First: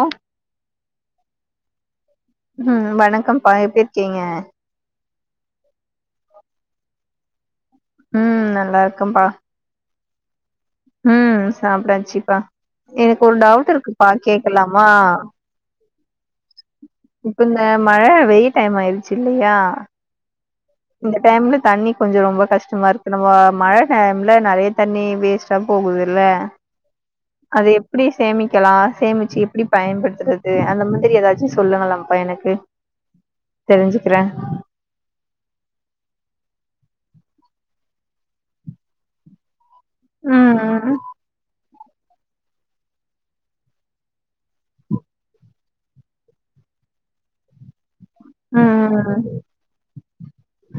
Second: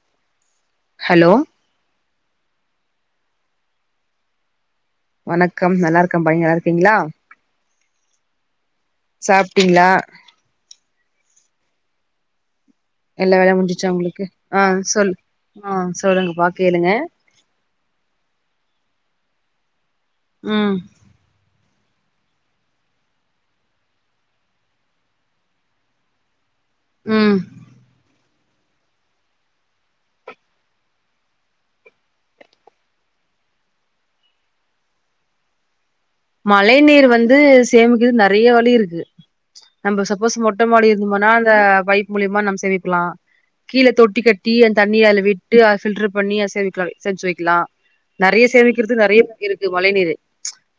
ஆ hello ம் வணக்கம்ப்பா எப்டி இருக்கீங்க வணக்கம் நல்லா இருக்கேன்பா நீங்க நல்லா இருக்கீங்களா ம் நல்லா இருக்கம்ப்பா ட்டிங்களா ம் சாப்டாச்சிப்பா எனக்கு ஒரு எல்லா வேலையு டவுட் முடிஞ்சிச்சா இருக்குப்பா உங்களுக்கு ஆ கேக்கலாமா சொல் ஆ சொல்லுங்கப்பா கேளுங்க இப்ப இந்த மழ வெய டைமு ஆயிடுச்சி இல்லையா ம் இந்த டைம்ல தண்ணி கொஞ்சோ ரொம்ப கஷ்டமா இருக்கு நம்ம மழ டைம்ல நறைய தண்ணி வேஸ்ட் டா போகுதுல்ல ம் அத எப்டி சேமிக்கலா சேமிச்சி எப்டி பயன்படுத்துறது அந்த மாரி ஏதாச்சு சொல்லுங்களப்பா எனக்கு தெரிஞ்சிக்கிற மழை நீர் வந்து சேமிக்கறதுக்கு நறைய வழி இருக்கு நம்ப சப்போஸ் ம் மொட்ட மாடி ம் இரது பண்ணா அந்த பைப் மூலியமா நம்ம சேமிக்கலா கீழ தொட்டி கட்டி அந்த தண்ணிய அதுல விட்டு அத ஃபில்டர் பண்ணி அத சேமிக்கலா சேமிச்சி வக்கலா நறைய ம் சேமிக்கிறதுக்கு ம் நறைய வழி இருக்கு மழை நீரு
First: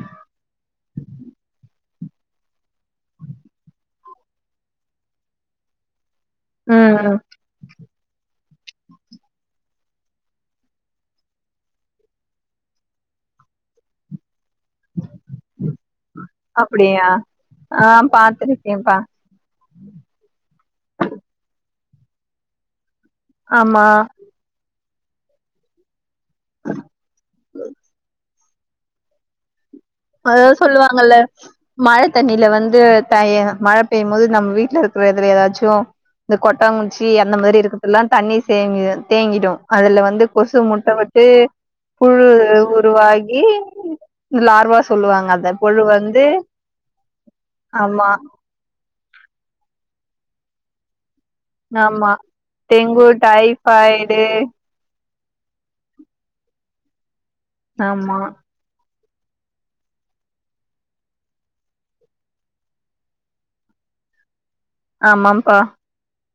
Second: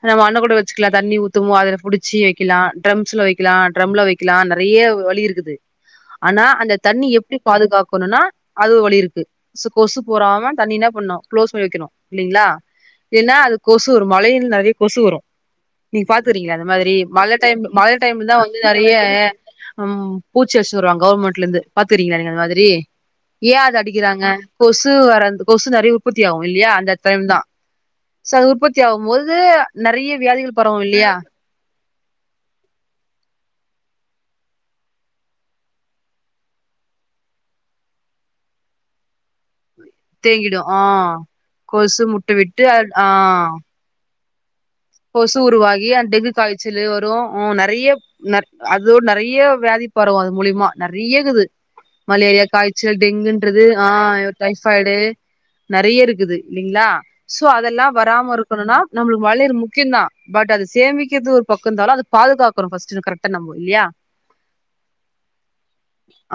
நம்ம அன்னகூட வச்சிக்கலா தண்ணி ஊத்துமோ அதுல புடிச்சி வக்கலா ட்ரம்ஸ்ல வக்கலா ட்ரம்ல வக் கலா நறைய வழி இருக்குது ஆனா அந்த ம் தண்ணி ம் எப்டி பாதுகாக்கனோனா அது வழி இருக்கு சு கொசு போறாம தண்ணி என்ன பண்ணனோ குளோஸ் பண்ணி வெக்கணு இல்லீங்களா ஏன்னா அது கொசு வரு மழை நீர்ல நறைய கொசு வரு நீங்க பாத்துறீங்களா அந்த மாரி அப்டியா மழ டைம் ஆ மழ டைம்ல தா வந்து நறைய பாத்திருக்கேன்ப்பா ம் பூச்சி அடிச்சினு வருவாங்க கவுர்மெண்ட்ல இருந்து பாத்துருக்கீங்களா நீங்க அந்த மாதிரி ஏன் அத ஆமா அடிக்கிறாங்க கொசு வரந் கொசு நறைய உற்பத்தி ஆகு இல்லையா அந்த டைம் தா சோ அது உற்பத்தி ஆகும்போது நறைய அதாவது வியாதிகள் பரவு இல்லையா சொல்லுவாங்கல்ல மழ தண்ணில வந்து தய மழ பெய்யும் போது நம்ம வீட்ல இருக்கற இதுல எதாச்சு இந்த கொட்டாங்குச்சி அந்த மாரி இருக்கறது எல்லா தண்ணி தேங்கி தேங்கிடு அதுல வந் வந்து கொசு தேங்கிடு ஆ முட்ட விட்டு கொசு புழு முட்ட விட்டு ஆ உருவாகி லார்வா சொல்லுவாங்க கொசு அத புழு உருவாகி ஆ வந்து டெங்கு காய்ச்சலு வரும் ஆ நறைய ஆமா ந அது நறைய வியாதிப் பரவும் அது மூலிமா நறையக்குது ஆமா மலேரியா காய்ச்சல் டெங்கு டெங்குன்றது ஆ டைஃபாய்டு [unintelligible] பைடே நறைய இருக்குது இல்லீங்களா சோ அதெல்லா ஆமா வராம இரு க்குணுன்னா நம்மளுக் மழை நீர் முக் கியோந்தா பட் அது சேமிக்கிறது ஒரு பக்கோ இந்தாலு அது பாதுகாக்கணு ஃபஸ்ட்டு கரெக்டா நம்போ இல்லையா ஆமாம்ப்பா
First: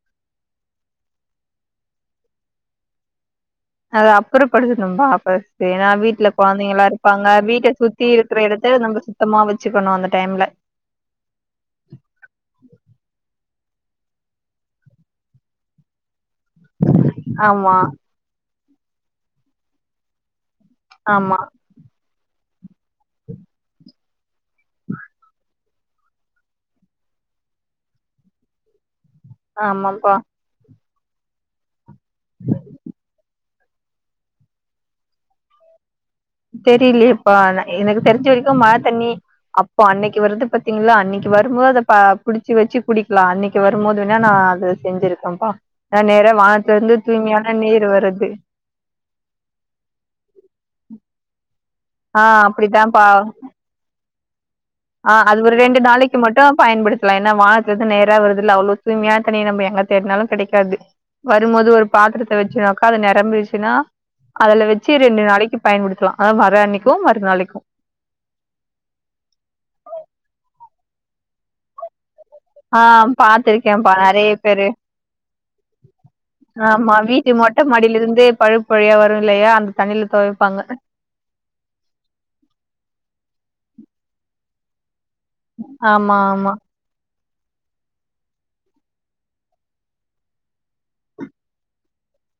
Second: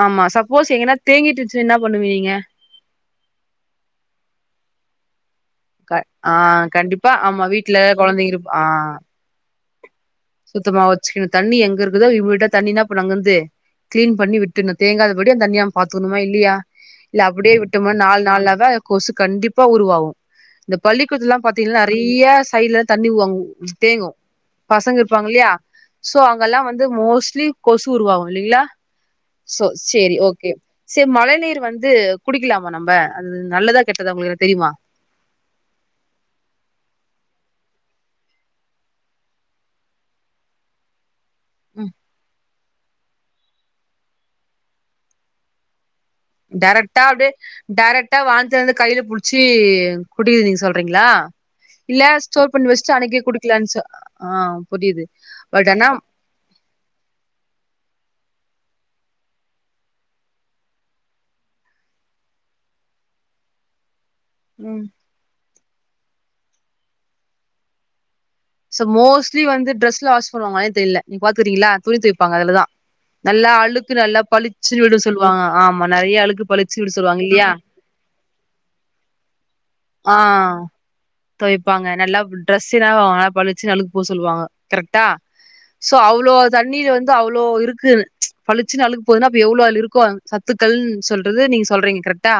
ஆமா சப்போஸ் எங்கன்னா தேங்கிட்டு இருச்சினா என்ன பண்ணுவீங்க அது அப்பறோ படுக்ணு வா படு ஏன்னா வீட்ல ஆ கொழந்தைங்கள்லா கண்டிப்பா இருப்பாங்க ஆமா வீட்ட வீட்ல சுத்தி கொழந்தைங்க இருக்கிற இருப் ஆ எடத்த நம்ம சுத்தமா வச்சிக்கணு அந்த டைம்ல சுத்தமா வச்சக்கணு தண்ணி எங்க இருக்குதோ இவிட்டா தண்ணி அப்பன்னோ அங்கந்து கிளீன் பண்ணி விட்டுர்ணு தேங்காதபடி அந்த தண்ணி ஏம்ம பாத்துக்கணுமா இல்லையா இல்ல அப்டியே ஆமா விட்டோமா நால் நால்லாக கொசு கண்டிப்பா உருவாகு இந்த பள்ளிக்கூடத்துல எல்லா ஆமா பாத்தீங்கன்னா நறைய சைடு்ல தண்ணிவுவாங்க தேங்கு பசங்க இருப்பாங்க இல்லியா சோ அங்கல்லா வந்து மோஸ்ட்லி கொசு உருவாகு இல்லீங்களா சோ ஆமாப்பா செரி ஓகே செரி மழை நீர் வந்து குடிக்கலாமா நம்ப அது நல்லதா கெட்டதா உங்களுக்குக்கு தெரியுமா தெரியலையேப்பா எனக்கு தெரிஞ்சு வரைக்கும் மழ தண்ணி அப்போ அன்னைக்கு வருது பாத்தீங்களா அன்னைக்கு வரும்போது அத ம் ப புடிச்சு வச்சு குடிக் இல்ல அன்னைக்கு வரும் போது வேன்னா நானன அது செஞ்சிருக்கேன்ப்பா நான் நேரா வானத்துல இருந்து டேரக்டா அப்டியா தூய்மையான நீர் டேரக்டா வருது வானத்துலந்து கையில புடிச் சி குடிக்கறதுக் நீங்க சொல்றீங்களா இல்ல ஆ ஸ்டோர் பண்ணி வெச்சுட்டு அப்படித்தான்ப்பா அன்னைக்கே குடிக்கலான்சா ஆ புரிது பட் ஆனா க்கு மட்டு பயன்படுத்தலா ஏனா வானத்துலிந்து நேரா வருது இல்ல அவ்ளோ தூய்மையான தண்ணி நம்ம எங்க தேடினாலு கெடைக்காது வரும்போது ஒரு பாத்திரத்த வெச்சு உக்காந்து நெரம்பிருச்சுன்னா அதுல ம் வெச்சு ரெண்டு நாளைக்கு பயன்படுத்தலா அதான் வர்ற அன்னைக்கு மறு நாளைக்கு சோ மோஸ்ட்லி வந்து டிரெஸ்ல வாஷ் பண்ணுவாங்களான்னே தெரில நீங்க பாத்திருக்கீங்ளா துணி தவைப்பாங்க அதுலதான் ஆ நல்லா அழுக்கு பாத்திருக்கேன்ப்பா நல்லா நெறைய பேரு பளிச்சுன்னு விட சொல்லுவாங்க ஆமா நெறையா அழுக்கு பளிச்சு விட ஆமா சொல்லுவாங்க வீட்டு இல்லையா மொட்ட மாடிலிருந்தே பழுப்பழியா வரு இல்லையா அந்த தண்ணில ஆ துவைப்பாங்க துவைப்பாங்க நல்லா ட்ரெஸ் எல்லா நல்லா பளிச்சுனு நல்லா அழுக்கு போ சொல்லுவாங்க கரெக்டா சோ ஆமா அவ்ளோ ஆமா தண்ணீல வந் து அவ்ளோ இருக்கு பழச்சுனு அழுகு போகுதுனா அப்ப எவ்ளோ அதுல இருக்கு சத்துகள்ன் சொல்றது நீங்க சொல்றீங்க கரெக்டா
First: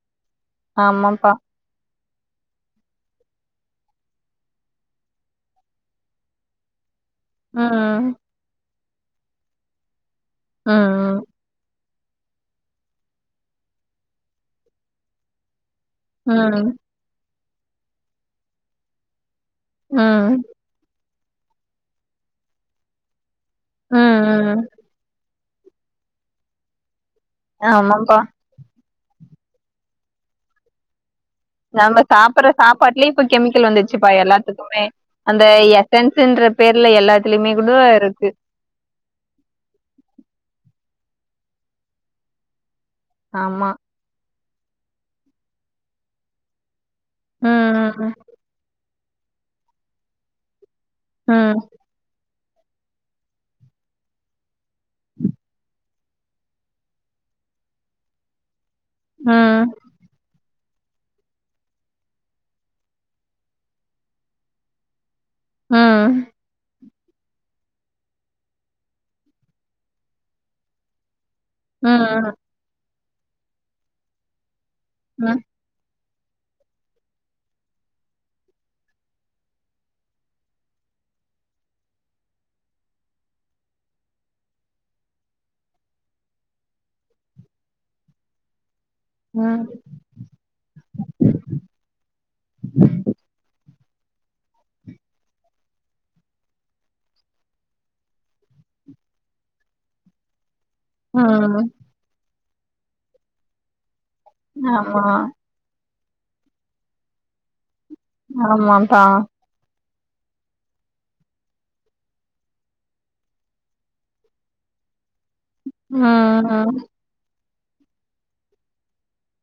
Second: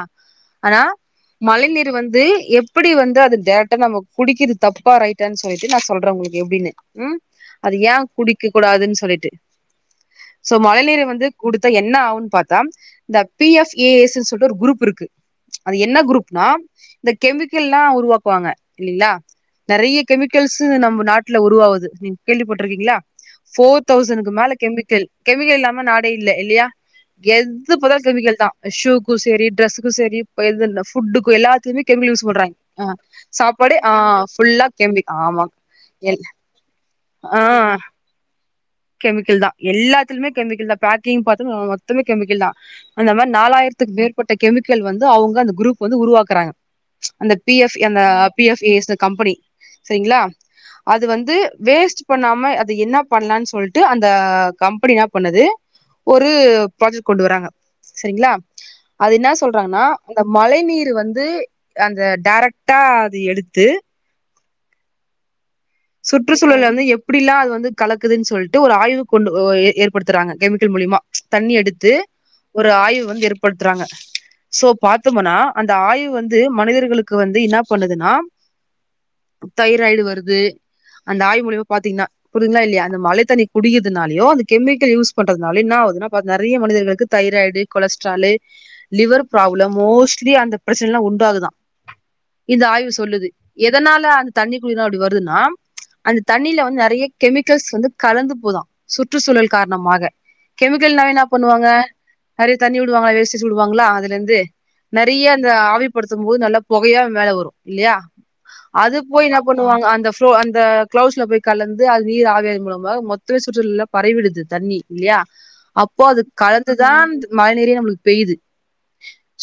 ஆனா ஆமாப்பா மழை நீீர் வந்து எ இப்டி வந்து அது டைரக்டா நம்ம குடிக்கறது தப்பா ரைட்டான்னு சொல்லிட்டு நா சொல்றன் உங்களுக்கு எப்டின்னு ம் அது ஏன் ம் குடிக்க கூடாதுன்னு சொல்லிட்டு சோ மழை நீீரை ம் வந்து குடுத்தா என்ன ஆகுன்னு பாத்தா இந்த பி எப் ஏ எஸ் சொல்ட்டு ஒரு குரூப் இருக்கு அது என்ன ம் குரூப்னா ம் இந்த கெமிக்கல் எல்லா உருவாக்குவாங்க இல்லைங்ளா நெறையா ம் கெமிக்கல்ஸ் நம்ம நாட்ல உருவாவ்து நீங்க கேள்விப்பட்டிருக்கீங்ளா ஃபோர் ம் தௌசண்க்கு மேல ம் கெமிக்கல் கெமிக்கல் இல்லாம நாடே இல்ல இல்லையா எது பாத்தாலு ஆமாப்பா கெமிக்கல்தா ஷூக்கு சேரி டிரெஸ்ஸுக்கு சேரி எது ஃபுட்டுக்கு எல்லா த்துக்குமே நம்ம கெமிக்கல் யூஸ் சாப்புட்ற பண்றாங்க அ சாப்பாட்லயே இப்ப கெமிக்கல் சாப்பாடே ஆ வந்துருச்சுப்பா ஃபுல்லா எல்லாத்துக்குமே கெமி அந்த எசன்ஸுன்ற பேர்ல எல்லாத்துலியுமே கூட இருக்கு கெமிக்கல்தா எல்லாத்துலியுமே கெமிக்கல்தான் பேக்கிங் பாத்தா மொத்தமே கெமிக்கல்தான் அந்த மாரி ஆமா நாலாயிரத்துக்கு மேற்பட்ட கெமிக்கல் வந்து அவுங்க அந்த குரூப் வந்து உருவாக்கறாங்க அந்த பி எஃப் அந்த ம் P F A S company சரிங்ளா அது வந்து ம் வேஸ்ட் பண்ணாம அத என்னா பண்லான் சொல்ட்டு அந்த கம்பெனி என்னா பண்ணுது ஒரு ப்ராஜெக்ட் கொண்டு வராங்க சரிங்ளா அது ம் என்னா ம் சொல்றாங்கன்னா அந்த மழை நீர் வந்து அந்த டைரக்டா அது எடுத்து ம் சுற்றுச்சூழல வந்து எ ப்டியெல்லா அது வந்து கலக்குதுன் சொல்ட்டு ஒரு ஆய்வு கொண்டு ஏற்படுத்தறாங்க கெமிக்கல் மூலிமா தண்ணி எடுத்து ம் ஒரு ஆய்வு வந்து ஏற்படுத்தறாங்க சோ பாத்தம்மன்னா அந்த ஆய்வு வந்து மனிதர்களுக்கு வந்து என்னா பண்ணுதுன்னா தைராய்டு வருது அந்த ஆய்வு மூலியமா பாத்தீங்னா புரிதுங்ளா இல்லையா அந்த மழை தண்ணி குக்கிறதுனாலயு அந்த கெமிக்கல் யூஸ் பண்றதுனாலயு என்னா ஆகுதுனா நெறைய மனிர்களுக்கு தைராய்டு கொலஸ்ட்ராலூ லிவர் ம் ப்ராப்ளம் மோஸ்ட்லி அந்த பிரச்சனை எல்லா உண்டாகுதுதான் இந்த ஆய்வு சொல்லுது எதனால அந்த தண்ணி குடிக்கறதுனால அப்டி வருதுன்னா அந்த தண்ணில வந்து நெறையா கெமிக்கல்ஸ் வந்து கலந்து போதா சுற்றுச்சூழல் காரணமாக கெமிக்கல்னாலே என்னா பண்ணுவாங்க ம் நெறையா தண்ணி விடுவாங்ளா வேஸ்டேஜ் விடுவாங்ளா அதுலிந்து ஆமா நெறையா அந்த ஆவிப்படுத்தும்போது நல்லா புகையா மேல வரு இல்லையா அது ஆமாப்பா போய் பண்ணுவாங்க அந்த அப்றோ அந்த க்ளவுஸ்ல போய் கலந்து அது நீர் ஆவியது மூலமா மொத்தமே சுற்றுல்ல பறவிடுது தண்ணி இல்லையா அப்போ ம் அது ம். கலந்துதான் மழை நீரே நம்மளுக்கு பெய்து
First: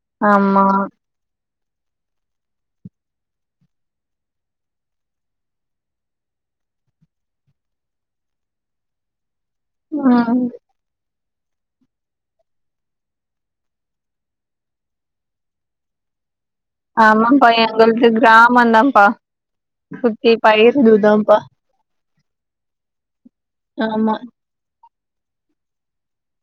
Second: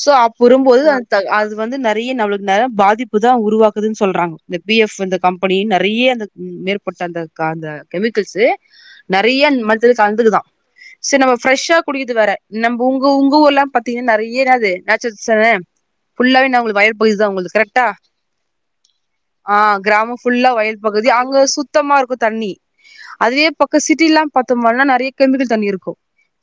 சோ ஆமா அப்புறம்போது த அது வந்து நெறையா நம்மளுக்கு நெ பாதிப்புதா உருவாக்குதுனு சொல்றாங்க இந்த பி எஃப் இந்த கம் பெனி நெறையா அந்த மேற்பட்ட அந்த அந்த கெமிக்கல்ஸு நெறையா மல் த்து கல்துகுதா ம் சரி நம்ம ஃபிரெஷ்ஷா குடிக்குது வேற நம்ம உங் உங்க ஊர் எல்லா பாத்தீங்கன்னா நெறைய என்னாது நெச்சரஸ் தான புல்லாவே என்ன உங்ளுக்கு வயல் பகுதிதா ஆமாப்பா உங்ளுக்கு கரெக்டா எங்கள்து கிராமம் தான்ப்பா ஆ கிராம சுத்தி ஃபுல்லா பயிர் வயல் பகுதி அங்க இதுதான்ப்பா சுத்தமா இருக்கு தண்ணி அதே பாக்க ஆமா சிட்டிலல்லா பா த்து மாரி நெறைய கெமிகில் தண்ணி இருக்கு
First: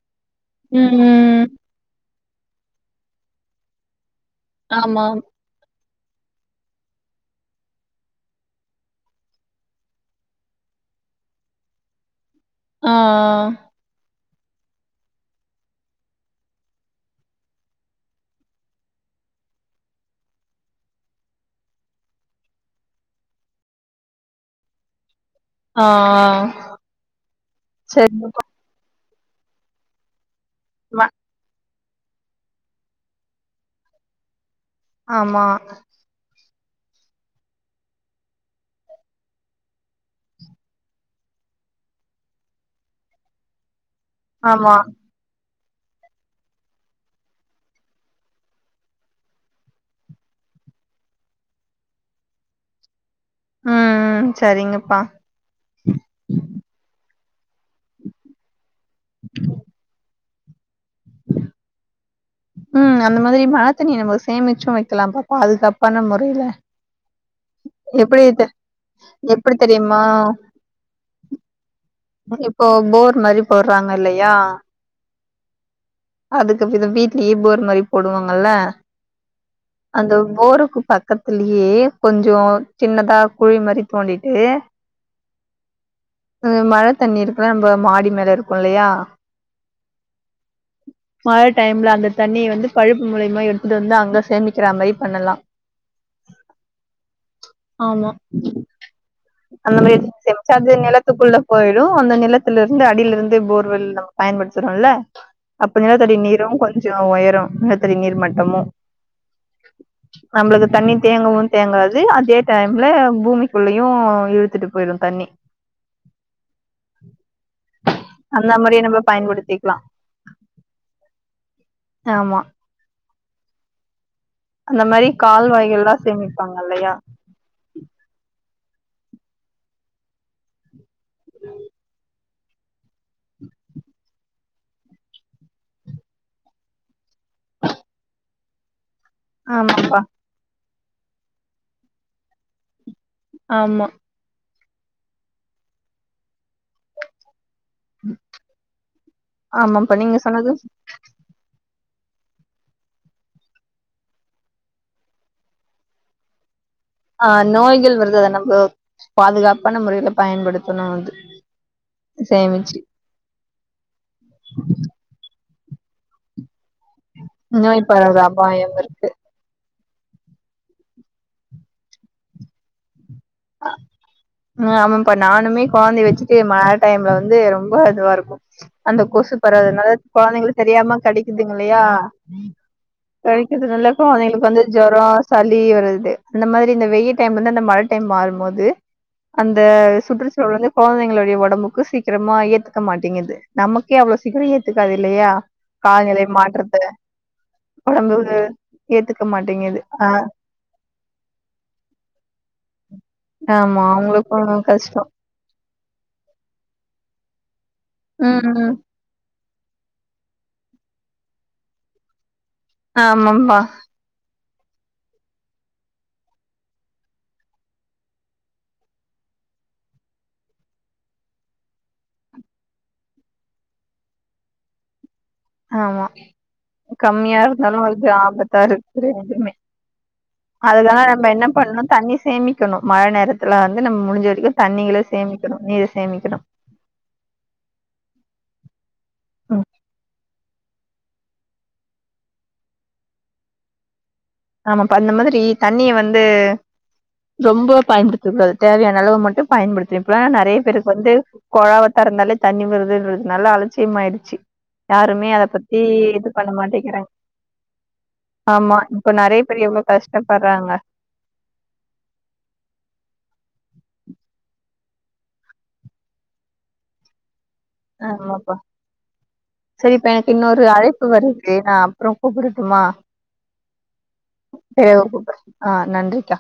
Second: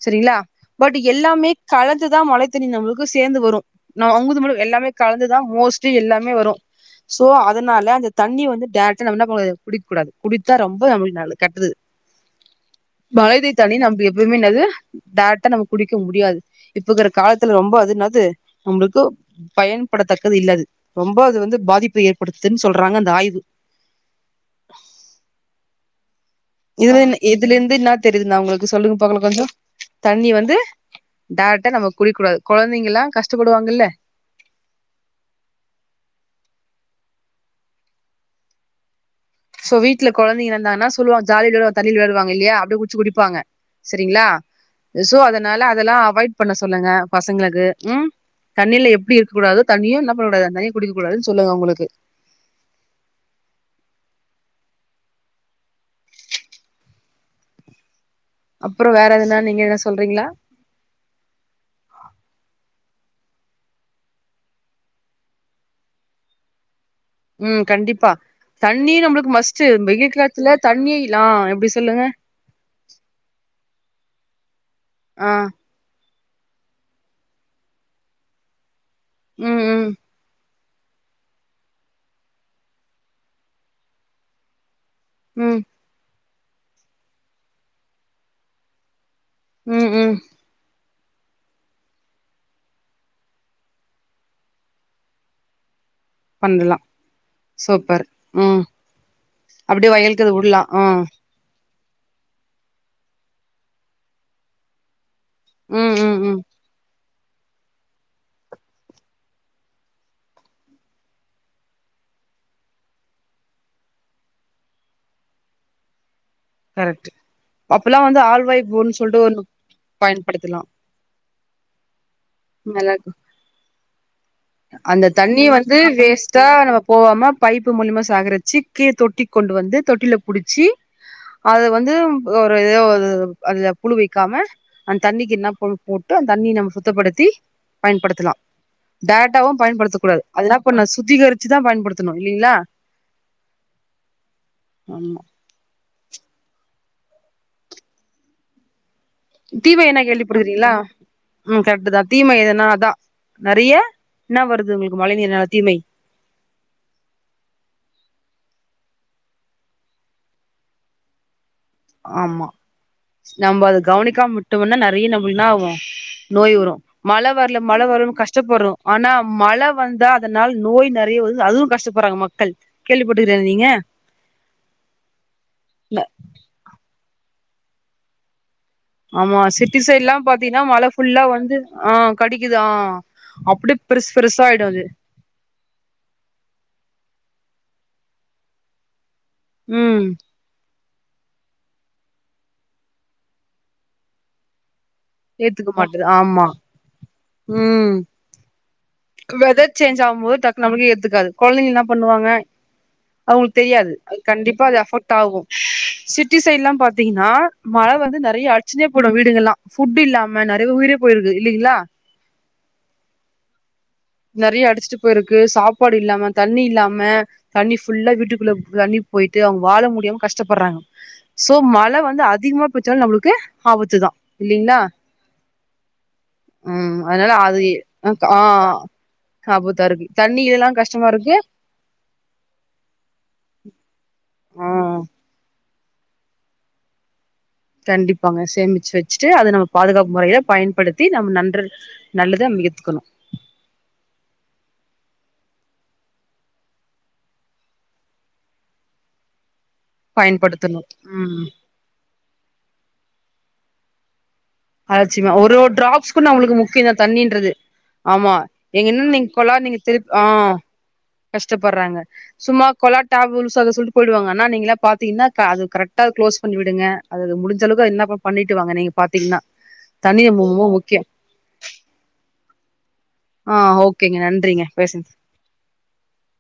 சரிங்களா பட் ம் எல்லாமே கலந்துதா மழை தண்ணி நம்மளுக்கு சேந்துவரு நம்ம உங்களுக்கு எல்லாமே ஆமா கலந்துதா மோஸ் த்து எல்லாமே வரு சோ அதனால அந்த தண்ணி வந்து டைரக்ட்டா என்ன பண்ண கூடாது குடிக்க கூடாது குடித்த ரொம்ப நம்லுகு நல்ல கெட்டுது ஆ மழதை தண்ணி நம்கு எப்பவுமே என்னது டேரக்டா நம்ம குடிக்க முடியாது இப்பக்கிற காலத்துல ரொம்ப அது என்னாது நம்மளுக்கு பயன்படத்தக்கது இல்லது ரொம்ப அது வந்து பாதிப்பு ஏற்படுத்துதுன்னு சொல்றாங்க அந்த ஆய்வு ஆ இதுல இதுல இருந்துன்னா தெரியுது நா சரிங்கப்பா உங்களுக்கு சொல்லுங்க பக்கால கொஞ்சோ தண்ணி வந்து ம டேரக்ட்டா நம்ம குடிக்கூடாது கொழந்தைங்கல்லா கஷ்டபடுவாங்கல்ல ஆமா சோ வீட்ல கொழந்தைங்க இருந்தாங்கன்ன சொல்லுவாங்க ஜாலில கிலில தண்ணில விளயாடுவாங்கில்லயா அப்டி புச்ச குடிப்பாங்க செரிங்களா ஆமா சோ அதனால அதெல்லா அவாய்ட் பண்ண சொல்லுங்க பசங்களுக்கு ம் தண்ணியில எப்படி இருக்கூடாது தண்ணில எப்டிஇருக்கூடாது தண்ணியு குடிக்ககூடாதுனு சொல்லுங்க அவுங்களுக்கு அ அ சரிங்கப்பா [inaudible] அப்றோ வேற எதுனா நீங்க எதன சொல்றீங்களா ம் அந்த மாதிரி மழை தண்ணிய நமக்கு சேமிச்சும் வைக்கலாப்பா பாதுகாப்பான முறையில ம் கண்டிப்பா எப்டி தெ தண்ணி நம்மளுக்கு எப்டி மஸ்ட் தெரியுமா வெயில் காலத்துல தண்ணி இல் ஆ இப்டி சொல்லுங்க இப்போ போர் மாரி போடறாங்க இல்லையா ஆ அதுக்குபினா விட்லியே போர் மாரி போடுவாங்கல்ல ம் ம் அந்த போருக்கு பக்கத்துலியே கொஞ்சோ சின்னதா குழி மாரி தோண்டிட்டு ம் ம் மழை தண்ணி இருக்குல நம்ம மாடி மேல இருக்கு இல்லையா ம் ம் மழ டைம்ல அந்த தண்ணி வந்து பழுப்பு மூலிமா எடுத்துட்டு வந்து அங்க சேமிக்கிற மாரி பண்ணலா பண்லா சூப்பர் ஆமா ம் அந்த அப்டியே மாரி வயலுக்கு சேமிச்சா விடலா அது ஆ நிலத்துக்குள்ள போயிடு அந்த நிலத்துல இருந்து அடில இருந்து போர்வெல் நம்ம பயன்படுத்தறோல்ல அப்ப ம் நிலத்தடி ம் ம் நீரு கொஞ்சோ உயரோ நிலத்தடி நீர் மட்டமு நம்ளுக்கு தண்ணி தேங்கவு தேங்காது அதே டைம்ல பூமிக்குள்ளயு இழுத்துட்டு போயிடு தண்ணி கரெக்ட் அப்பேல்லா வந்து அந்த ஆல்வாய் மாரி போருனு நம்ம சொல்ட்டு ஒன்னு பயன்படுத்திக்கலா பயன்படுத்தலா ஆமா மெளக் அந்த மாரி தண்ணி வந்து கால்வாய்கள்லா வேஸ்ட்டா சேமிப்பாங்க நம்ம இல்லையா போவாம பைப்பு முலியமா சாகரிச்சு கீழ தொட்டி கொண்டு வந்து தொட்டியில புடிச்சி அத வந்து எதோ ஒரு எதோ ஒரு அதுல புழு வைக்காம அந்த தண்ணிக்கு இன்னா பவுர்டு போட்டு அந்த தண்ணிய நம்ம சுத்தப்படுத்தி பயன்படுத்தலா டேரக்ட்டாவு ஆமாப்பா பயன்படுத்தக்கூடாது அது என்னா பண்ணு சுத்திகரிச்சுதா பயன்படுத்தணு இல்லிங்களா ஆமா ஆமா தீமை ஆமாப்பா என்ன நீங்க சொன்னது கேள்விப்பட்டுருகிங்களா ம் கரெக்ட் தா தீமை என்னா அதா நெறைய இன்ன வருது உங்களுக்கு மழை நீர்னால தீமை ஆ நோய்கள் வருது அத நம்ம பாதுகாப்பான முறையில பயன்படுத்தணு அது ஆமா சேமிச்சு நம்ம அத கவனிக்காம விட்டோனா நெறைய நம்மள் என்னாவு நோய் வரு மழ வர்ல மழ நோய் வர்லனு பரவுற கஷ்டப்பட்றோ அபாயம் இருக்கு ஆனா மழ வந்தா அதனால் நோய் நெறையா வருது அதுவு கஷ்டப்படுறாங்க மக்கள் கேள்விப்பட்ருகீங்களா நீங்க ம் ஆமாப்பா நானுமே கொழந்தைய வெச்சுட்டு மழ டைம்ல வந்து ரொம்ப இதுவா இருக்கு அந்த கொசு ஆமா [unintelligible] சிட்டி சைட்லா கொழந்தைங்கள பாத்தீங்கன்னா மழ தெரியாம ஃபுல்லா வந்து கடிக்குதுங்கல்லயா ஆ கடிக்குது ஆ அப்டியே கடிக்கிறதுனால பெருசு பெருசா கொழந்தைங்களுக்கு ஆயிடு வந்து அது ஜொரோ சளி வருது இந்த மாரி இந்த வெய்யி டைம்லந்து அந்த மழ டைம் மாறும்போது அந்த ம் சுற்று சூ ழல் வந்து கொழந்தைங்களுடைய ஒடம்புக்கு சீக்கிரமா ஏத்துக்க மாட்டேங்குது நமக்கே அவ்ளோ சீக்கிரோ ஏத்துக்காது இல்லயா ஏத்துக்க மாட்டது காலநிலை ஆமா மாற்றத்த ம் ஒடம்பு ஏத்துக்க மாட்டேங்குது ஆ நம்மளுக்கே ஏத்துக்காது கொழந்தைங்க என்ன பண்ணுவாங்க அவங்களுக்கு ஆமா தெரியாது அது அவங்களுக்கு கண்டிப்பா அது கஷ்டோ அஃபெக்ட் ஆகு சிட்டி சைட்ல்லா பாத்தீங்கன்னா மழ வந்து நெறையா ம் அடிச்சின்னே போய்ட்டு வீடுங்கெல்லா ஃபுட் இல்லாம நெறையா பேர் உயிரே போயிருக்கு இல்லிங்களா ஆமாம்மா நெறைய அடிச்சிட்டு போயிருக்கு சாப்பாடு இல்லாம தண்ணி இல்லாம தண்ணி ஃபுல்லா வீட்டுக்குள்ள தண்ணி போயிட்டு அவங்க வாழ முடியாம கஷ்டப்பட்றாங்க சோ மழ வந்து அதிகமா போச்சாலு நம்மளுக்கு ஆபத்து தா இல்லிங்ளா ஆமா கம்மியா இருந்தாலு அது ஆ ஆபத்தாருக்கு ரெண்டுமே [unintelligible] அதுனால கஷ்டமா நம்ம இருக்கு என்ன பண்ணு தண்ணி சேமிக்கணு மழ நேரத்துல வந்து நம்ம முடிஞ்ச வரைக்கு ஆ தண்ணிகள சேமிக்கணு நீர சேமிக்கணு கண்டிப்பாங்க சேமிச்சு வெச்சுட்டு அத நம்ம ம் பாதுகாப்பு முறையில பயன்படுத்தி நம்ம நன்றல் நல்லத நம்ம ஏத்துக்கணு ஆமாப்ப அந்த மாதிரி தண்ணிய வந்து ரொம்ப பயன்படுத்த கூடாது தேவையான அளவு மட்டு பயன்படுத்திகனு இப்பெல்லா நெறையா பயன்படுத்தணு பேருக்கு வந்து ம் கொழாவ தெரந்தாலே தண்ணி வருதுன்றதுனால அலட்சியமாயிடுச்சு யாருமே அலட்சியமா அத ஒரு ஒரு பத்தி டிராப்ஸ் கூட இது பண்ண நம்மளுக்கு முக்கியந்தா மாட்டேக்குறாங்க தண்ணின்றது ஆமா எங்க இப்ப என்னன்னு நீங்க நெறைய பேர் எவ்ளோ கஷ்டப்பட்றாங்க கஷ்டப்பட்றாங்க சும்மா [unintelligible] சொல்ல சொல்லிட்டு போயிடுவாங்க ஆனா நீங்க பாத்திங்கன்னா அது கரெக்டா குளோஸ் பண்ணி விடுங்க அததது முடிஞ்ச அளவுக்கு இன்னப்பா ஆமாப்பா பண்ணிட்டு வாங்க நீங்க பாத்தீங்கன்னா தண்ணி ரொம்போ முக்கியோ [unintelligible] அப்றோ கூப்டடுமா ஆ ஓகேங்க நன்றிங்க பேசுனது கூப்பிடுறே ஆ நன்றிக்கா